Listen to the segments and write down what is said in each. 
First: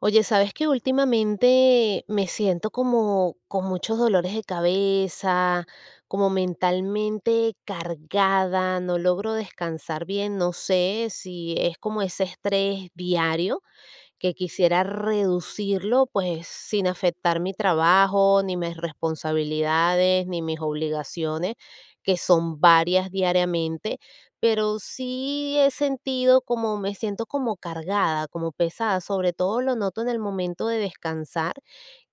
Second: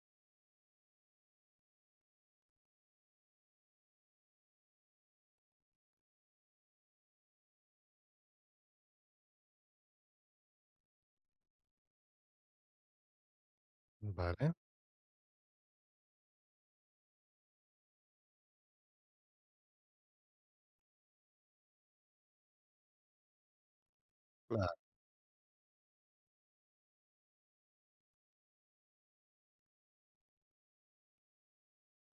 Oye, ¿sabes que últimamente me siento como con muchos dolores de cabeza, como mentalmente cargada, no logro descansar bien, no sé si es como ese estrés diario que Vale, quisiera reducirlo, pues sin afectar mi trabajo, ni mis responsabilidades, ni mis obligaciones, que son varias diariamente, pero claro, sí he sentido como me siento como cargada, como pesada, sobre todo lo noto en el momento de descansar.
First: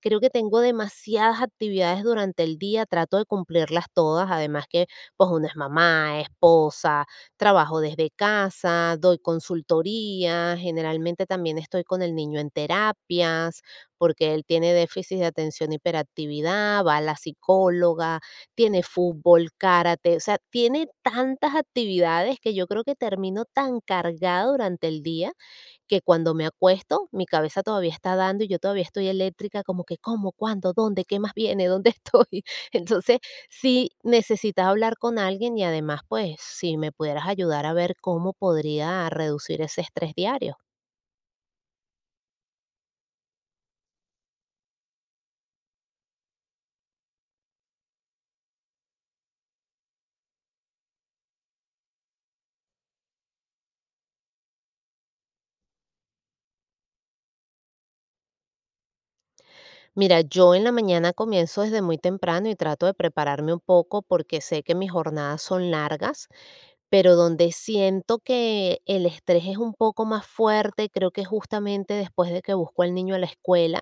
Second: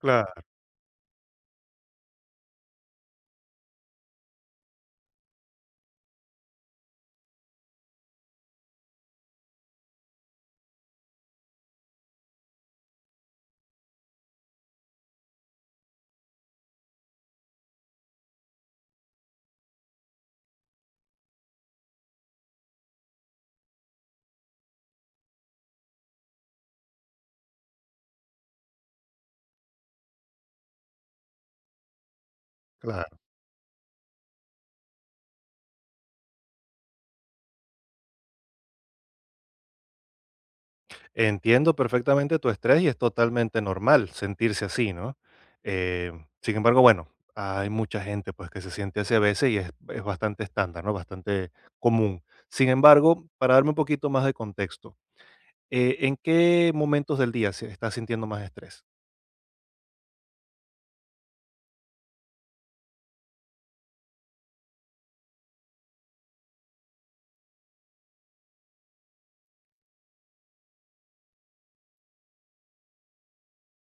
Creo que tengo demasiadas actividades durante el día, trato de cumplirlas todas, además que pues una es mamá, esposa, trabajo desde casa, doy consultoría, generalmente también estoy con el niño en terapias, porque él tiene déficit de atención, hiperactividad, va a la psicóloga, tiene fútbol, karate, o sea, tiene tantas actividades que yo creo que termino tan cargada durante el día que cuando me acuesto, mi cabeza todavía está dando y yo todavía estoy eléctrica, como que cómo, cuándo, dónde, qué más viene, dónde estoy. Entonces, claro. sí necesitas hablar con alguien y además, pues, si me pudieras ayudar a ver cómo podría reducir ese estrés diario. Entiendo perfectamente tu estrés y es totalmente normal sentirse así, ¿no? Eh, Sin embargo, bueno, hay mucha gente pues que se siente así a veces, y es bastante estándar, ¿no? Bastante común. Sin embargo, para darme un poquito más de contexto, ¿en qué momentos del día estás sintiendo más estrés? Mira, yo en la mañana comienzo desde muy temprano y trato de prepararme un poco porque sé que mis jornadas son largas, pero donde siento que el estrés es un poco más fuerte, creo que justamente después de que busco al niño a la escuela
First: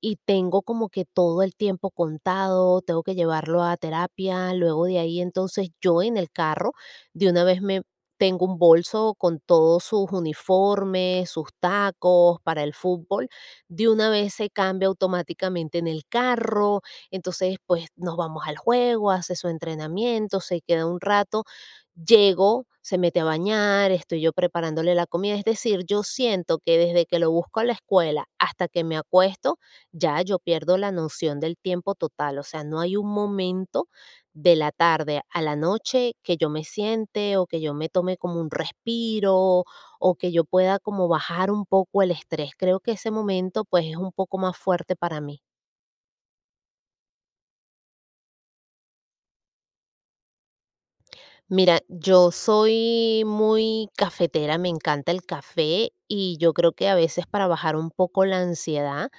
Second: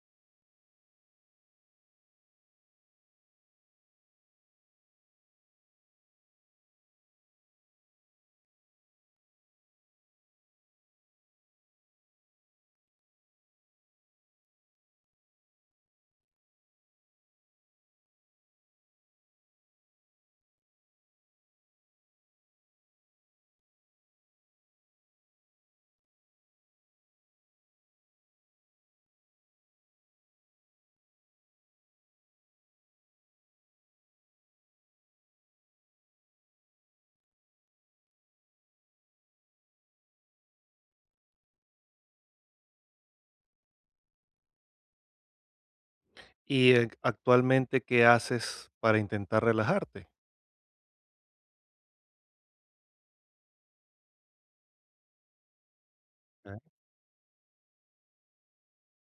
y tengo como que todo el tiempo contado, tengo que llevarlo a terapia, luego de ahí entonces yo en el carro de una vez me tengo un bolso con todos sus uniformes, sus tacos para el fútbol de una vez se cambia automáticamente en el carro, entonces pues nos vamos al juego, hace su entrenamiento, se queda un rato, llego, se mete a bañar, estoy yo preparándole la comida, es decir, yo siento que desde que lo busco a la escuela hasta que me acuesto, ya yo pierdo la noción del tiempo total, o sea, no hay un momento de la tarde a la noche que yo me siente o que yo me tome como un respiro o que yo pueda como bajar un poco el estrés. Creo que ese momento pues es un poco más fuerte para mí. Y actualmente, ¿qué haces para intentar relajarte? Mira, yo soy muy cafetera, me encanta el café y yo Ok, creo que a veces para bajar un poco la ansiedad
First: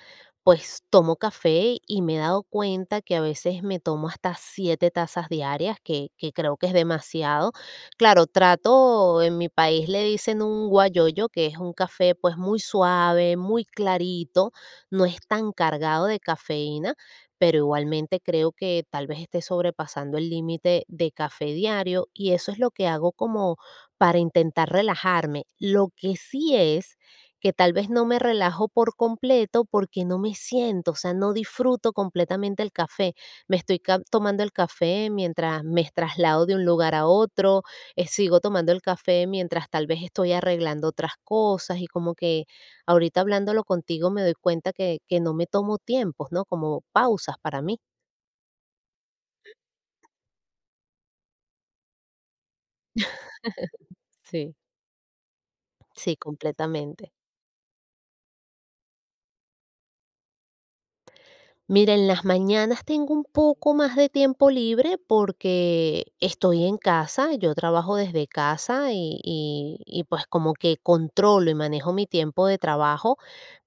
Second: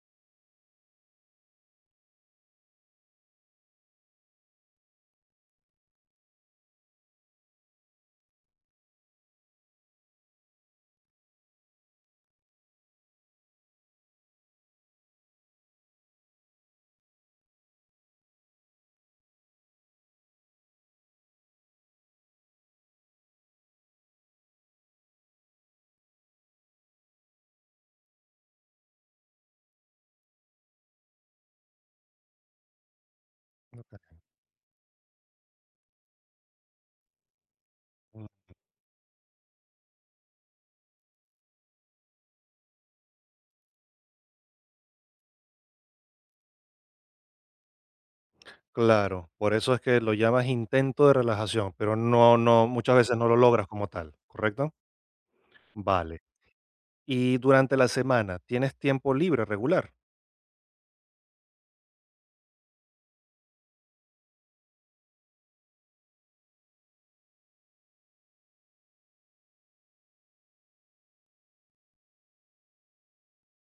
pues tomo café y me he dado cuenta que a veces me tomo hasta siete tazas diarias, que creo que es demasiado. Claro, trato, en mi país le dicen un guayoyo, que es un café pues muy suave, muy clarito, no es tan cargado de cafeína, pero igualmente creo que tal vez esté sobrepasando el límite de café diario y eso es lo que hago como para intentar relajarme. Lo que sí es que tal vez no me relajo por completo porque no me siento, o sea, no disfruto completamente el café. Me estoy tomando el café mientras me traslado de un lugar a otro, ok. sigo tomando el café mientras tal vez estoy arreglando otras cosas y como que ahorita hablándolo contigo me doy cuenta que no me tomo tiempos, ¿no? Como pausas para mí. Claro, por eso es que lo llamas intento de relajación, pero no no, muchas veces no lo logras como tal, Sí. ¿correcto? Sí, Vale. completamente. Y durante la semana, ¿tienes tiempo libre regular? Mira, en las mañanas tengo un poco más de tiempo libre porque estoy en casa, yo trabajo desde casa y pues como que controlo y manejo mi tiempo de trabajo,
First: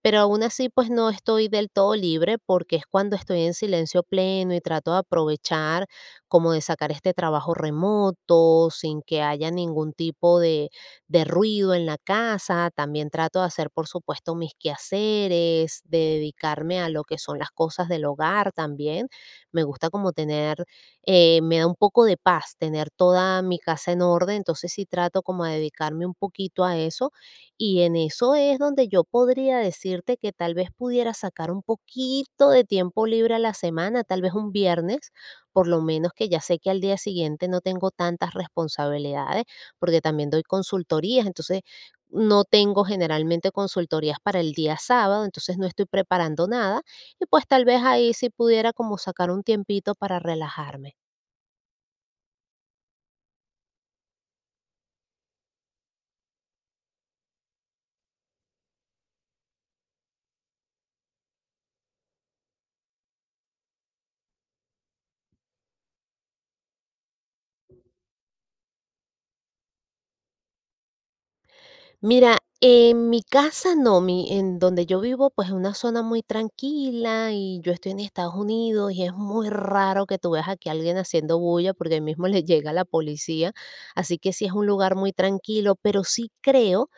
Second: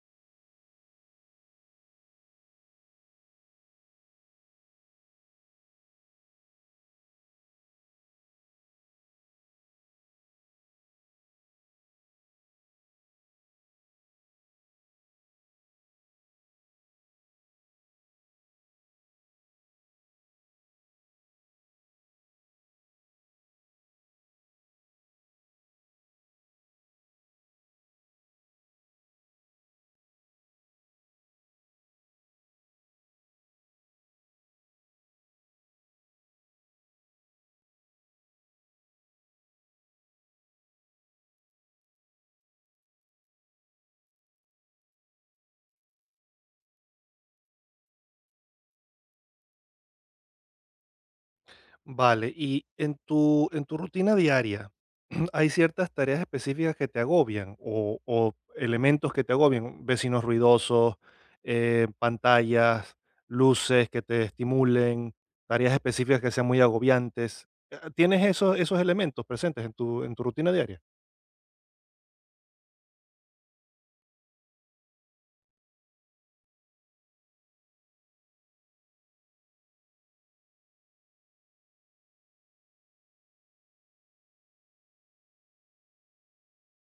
pero aún así pues no estoy del todo libre porque es cuando estoy en silencio pleno y trato de aprovechar como de sacar este trabajo remoto sin que haya ningún tipo de ruido en la casa, también trato de hacer, por supuesto, mis quehaceres, de dedicarme a lo que son las cosas del hogar también. Me gusta como tener, me da un poco de paz tener toda mi casa en orden, entonces sí trato como de dedicarme un poquito a eso y en eso es donde yo podría decirte que tal vez pudiera sacar un poquito de tiempo libre a la semana, tal vez un viernes, por lo menos que ya sé que al día siguiente no tengo tantas responsabilidades porque también doy consultorías, entonces no tengo generalmente consultorías para el día sábado, entonces no estoy preparando nada y pues tal vez ahí sí pudiera como sacar un tiempito para relajarme. Vale, y en tu rutina diaria, ¿hay ciertas tareas específicas que te agobian o elementos que te agobian? Vecinos ruidosos, pantallas, luces que te estimulen, tareas específicas que sean muy agobiantes. ¿Tienes esos elementos presentes en tu rutina diaria? Mira, en mi casa no, mi, en donde yo vivo pues es una zona muy tranquila y yo estoy en Estados Unidos y es muy raro que tú veas aquí a alguien haciendo bulla porque ahí mismo le llega la policía, así que sí es un lugar muy tranquilo, pero sí creo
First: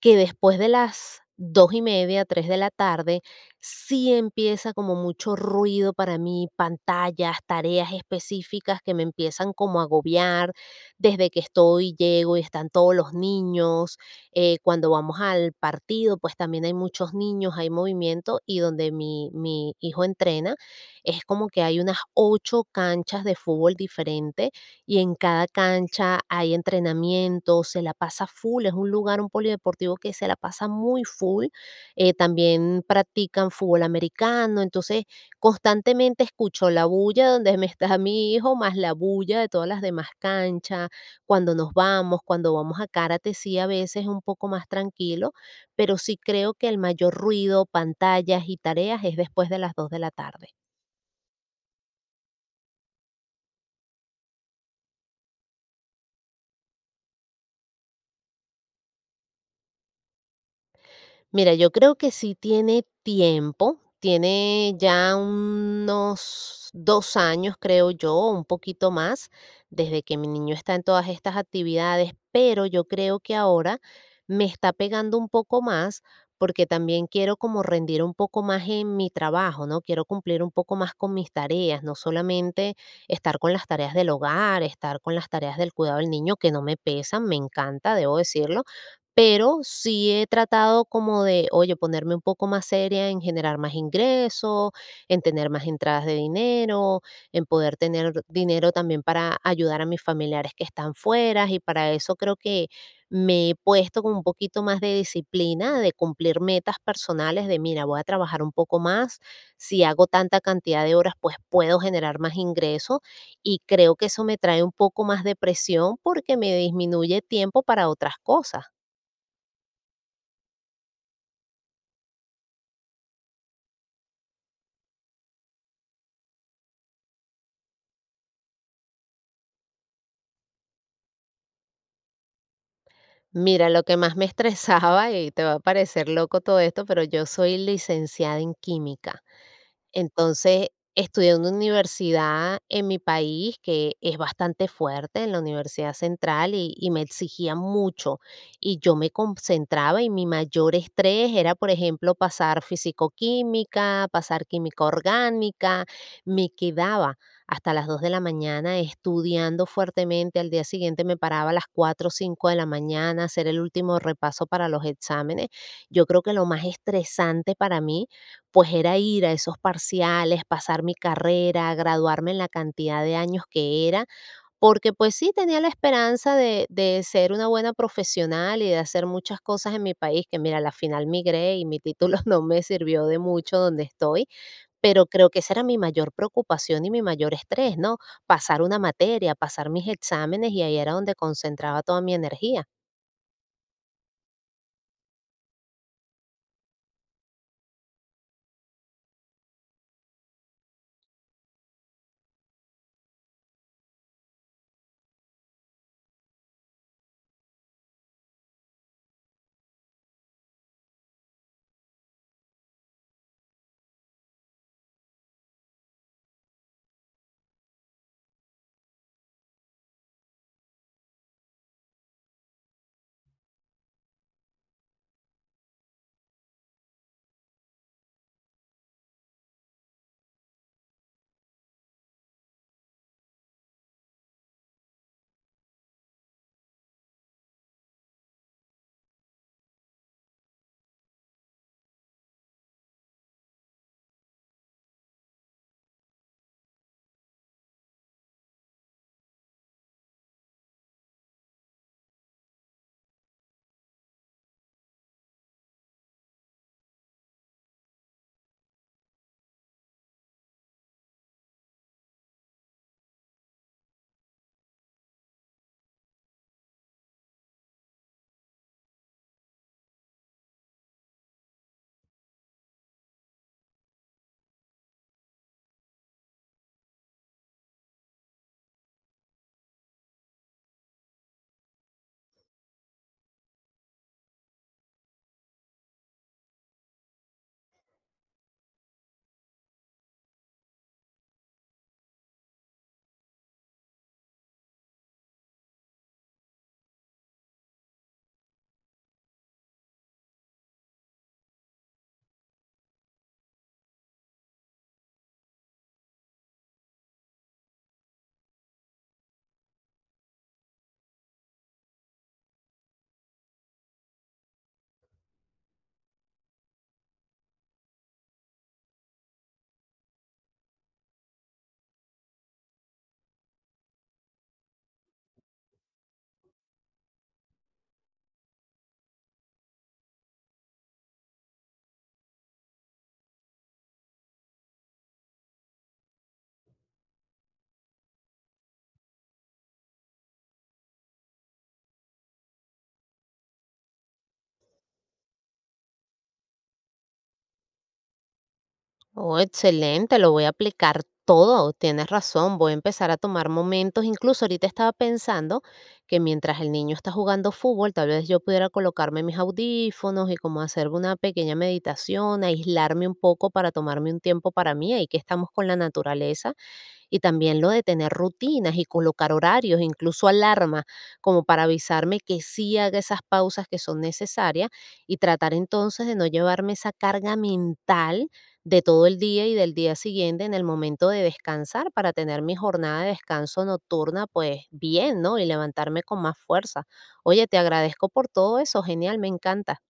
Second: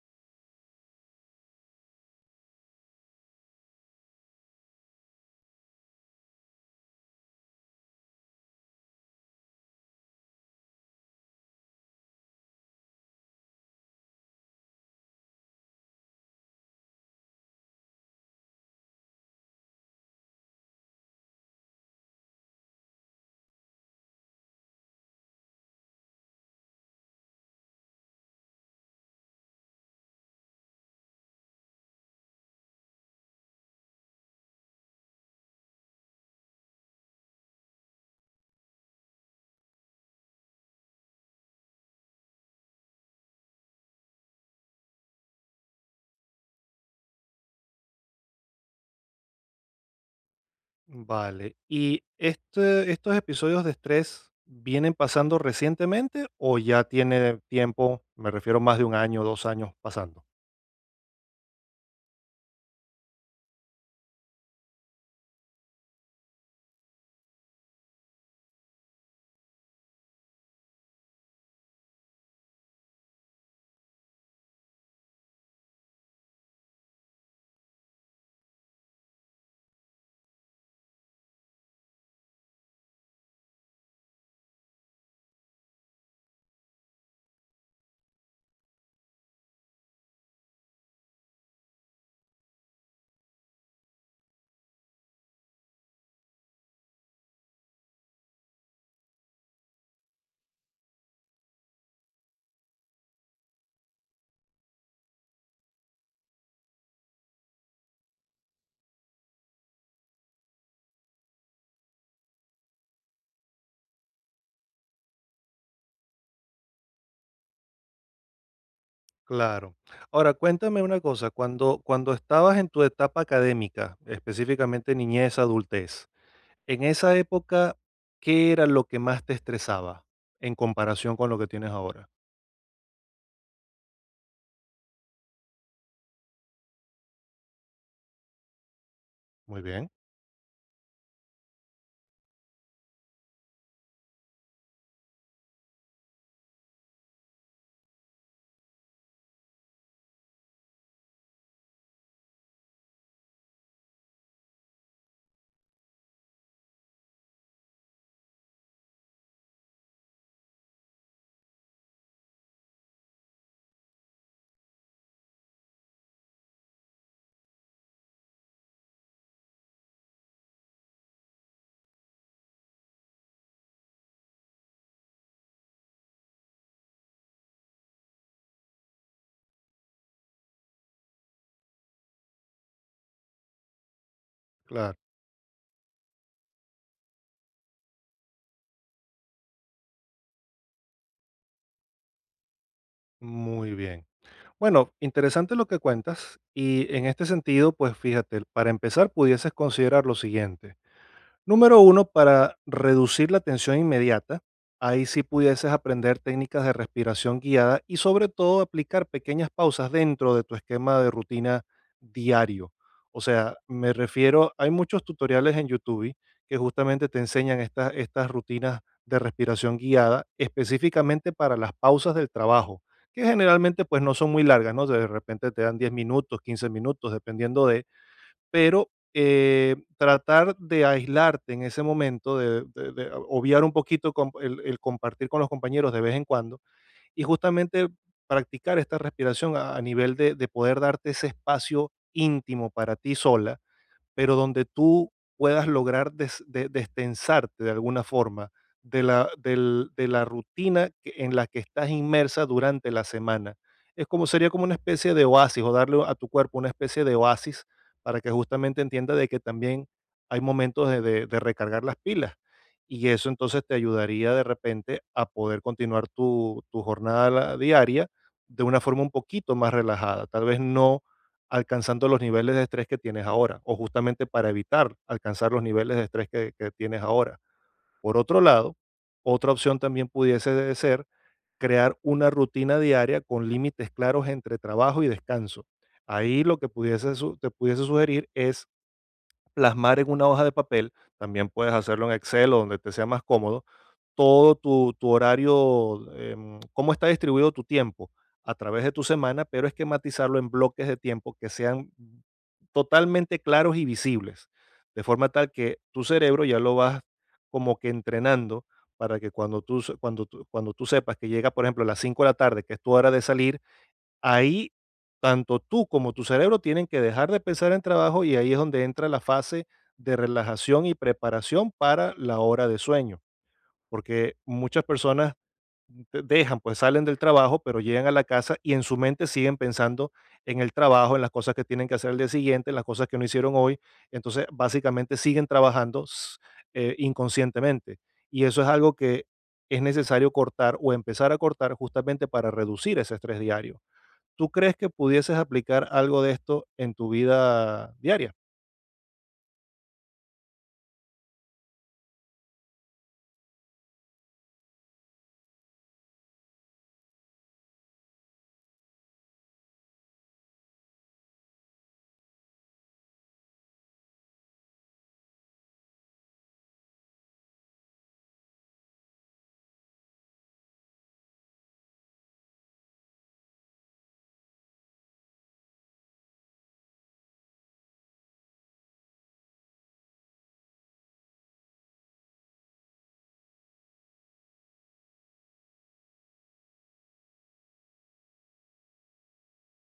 que después de las 2:30, 3 de la tarde, sí empieza como mucho ruido para mí, pantallas, tareas específicas que me empiezan como a agobiar, desde que estoy, llego y están todos los niños, cuando vamos al partido, pues también hay muchos niños, hay movimiento y donde mi hijo entrena, es como que hay unas ocho canchas de fútbol diferente y en cada cancha hay entrenamientos, se la pasa full, es un lugar, un polideportivo que se la pasa muy full. También practican fútbol americano, entonces constantemente escucho la bulla donde me está mi hijo, más la bulla de todas las demás canchas, cuando nos vamos, cuando vamos a karate, sí a veces es un poco más tranquilo, pero sí creo que el mayor ruido, pantallas y tareas es después de las 2 de la tarde. Vale. ¿Y este, estos episodios de estrés vienen pasando recientemente, o ya tiene tiempo, me refiero, más de un año, 2 años pasando? Mira, yo creo que sí tiene tiempo, tiene ya unos 2 años, creo yo, un poquito más, desde que mi niño está en todas estas actividades, pero yo creo que ahora me está pegando un poco más porque también quiero como rendir un poco más en mi trabajo, ¿no? Quiero cumplir un poco más con mis tareas, no solamente estar con las tareas del hogar, estar con las tareas del cuidado del niño, que no me pesan, me encanta, debo decirlo, pero sí he tratado como de, oye, ponerme un poco más seria en generar más ingresos, en tener más entradas de dinero, en poder tener dinero también para ayudar a mis familiares que están fuera y para eso creo que me he puesto con un poquito más de disciplina, de cumplir metas personales, de mira, voy a trabajar un poco más, si hago tanta cantidad de horas, pues puedo generar más ingresos y creo que eso me trae un poco más de presión porque me disminuye tiempo para otras cosas. Claro. Ahora, cuéntame una cosa, cuando estabas en tu etapa académica, específicamente niñez, adultez, en esa época, ¿qué era lo que más te estresaba en comparación con lo que tienes ahora? Mira, lo que más me estresaba, y te va a parecer loco todo esto, pero yo soy licenciada en química. Muy bien, Entonces, estudié en una universidad en mi país que es bastante fuerte, en la Universidad Central, y me exigía mucho. Y yo me concentraba y mi mayor estrés era, por ejemplo, pasar fisicoquímica, pasar química orgánica. Me quedaba hasta las 2 de la mañana estudiando fuertemente. Al día siguiente me paraba a las 4 o 5 de la mañana a hacer el último repaso para los exámenes. Yo creo que lo más estresante para mí pues era ir a esos parciales, pasar mi carrera, graduarme en la cantidad de años que era, porque pues sí tenía la esperanza de ser una buena profesional y de hacer muchas cosas en mi país, que mira, a la final migré y mi título no me sirvió de mucho donde estoy, claro, pero creo que esa era mi mayor preocupación y mi mayor estrés, ¿no? Pasar una materia, pasar mis exámenes y ahí era donde concentraba toda mi energía. muy bien. Bueno, interesante lo que cuentas, y en este sentido, pues fíjate, para empezar pudieses considerar lo siguiente. Número uno, para reducir la tensión inmediata, ahí sí pudieses aprender técnicas de respiración guiada y sobre todo aplicar pequeñas pausas dentro de tu esquema de rutina diario. O sea, me refiero, hay muchos tutoriales en YouTube que justamente te enseñan estas rutinas de respiración guiada específicamente para las pausas del trabajo, que generalmente pues no son muy largas, ¿no? De repente te dan 10 minutos, 15 minutos, dependiendo de, pero, tratar de aislarte en ese momento, de obviar un poquito, com el compartir con los compañeros de vez en cuando, y justamente practicar esta respiración a nivel de poder darte ese espacio íntimo para ti sola, pero donde tú puedas lograr destensarte de alguna forma de la rutina en la que estás inmersa durante la semana. Es como sería como una especie de oasis, o darle a tu cuerpo una especie de oasis, para que justamente entienda de que también hay momentos de recargar las pilas. Y eso entonces te ayudaría de repente a poder continuar tu jornada diaria de una forma un poquito más relajada. Tal vez no alcanzando los niveles de estrés que tienes ahora, o justamente para evitar alcanzar los niveles de estrés que tienes ahora. Por otro lado, otra opción también pudiese de ser crear una rutina diaria con límites claros entre trabajo y descanso. Ahí lo que te pudiese sugerir es plasmar en una hoja de papel, también puedes hacerlo en Excel o donde te sea más cómodo, todo tu horario, cómo está distribuido tu tiempo a través de tu semana, pero esquematizarlo en bloques de tiempo que sean totalmente claros y visibles, de forma tal que tu cerebro ya lo vas como que entrenando, para que cuando tú, se- cuando tú sepas que llega, por ejemplo, a las 5 de la tarde, que es tu hora de salir. Ahí tanto tú como tu cerebro tienen que dejar de pensar en trabajo, y ahí es donde entra la fase de relajación y preparación para la hora de sueño, porque muchas personas dejan, pues salen del trabajo, pero llegan a la casa y en su mente siguen pensando en el trabajo, en las cosas que tienen que hacer el día siguiente, en las cosas que no hicieron hoy. Entonces, básicamente siguen trabajando inconscientemente. Y eso es algo que es necesario cortar o empezar a cortar justamente para reducir ese estrés diario. ¿Tú crees que pudieses aplicar algo de esto en tu vida diaria? Oh, excelente, lo voy a aplicar todo, tienes razón, voy a empezar a tomar momentos, incluso ahorita estaba pensando que mientras el niño está jugando fútbol, tal vez yo pudiera colocarme mis audífonos y como hacer una pequeña meditación, aislarme un poco para tomarme un tiempo para mí, ahí que estamos con la naturaleza, y también lo de tener rutinas y colocar horarios, incluso alarmas como para avisarme que sí haga esas pausas que son necesarias y tratar entonces de no llevarme esa carga mental de todo el día y del día siguiente en el momento de descansar para tener mi jornada de descanso nocturna pues bien, ¿no? Y levantarme con más fuerza. Oye, te agradezco por todo eso, genial, me encanta.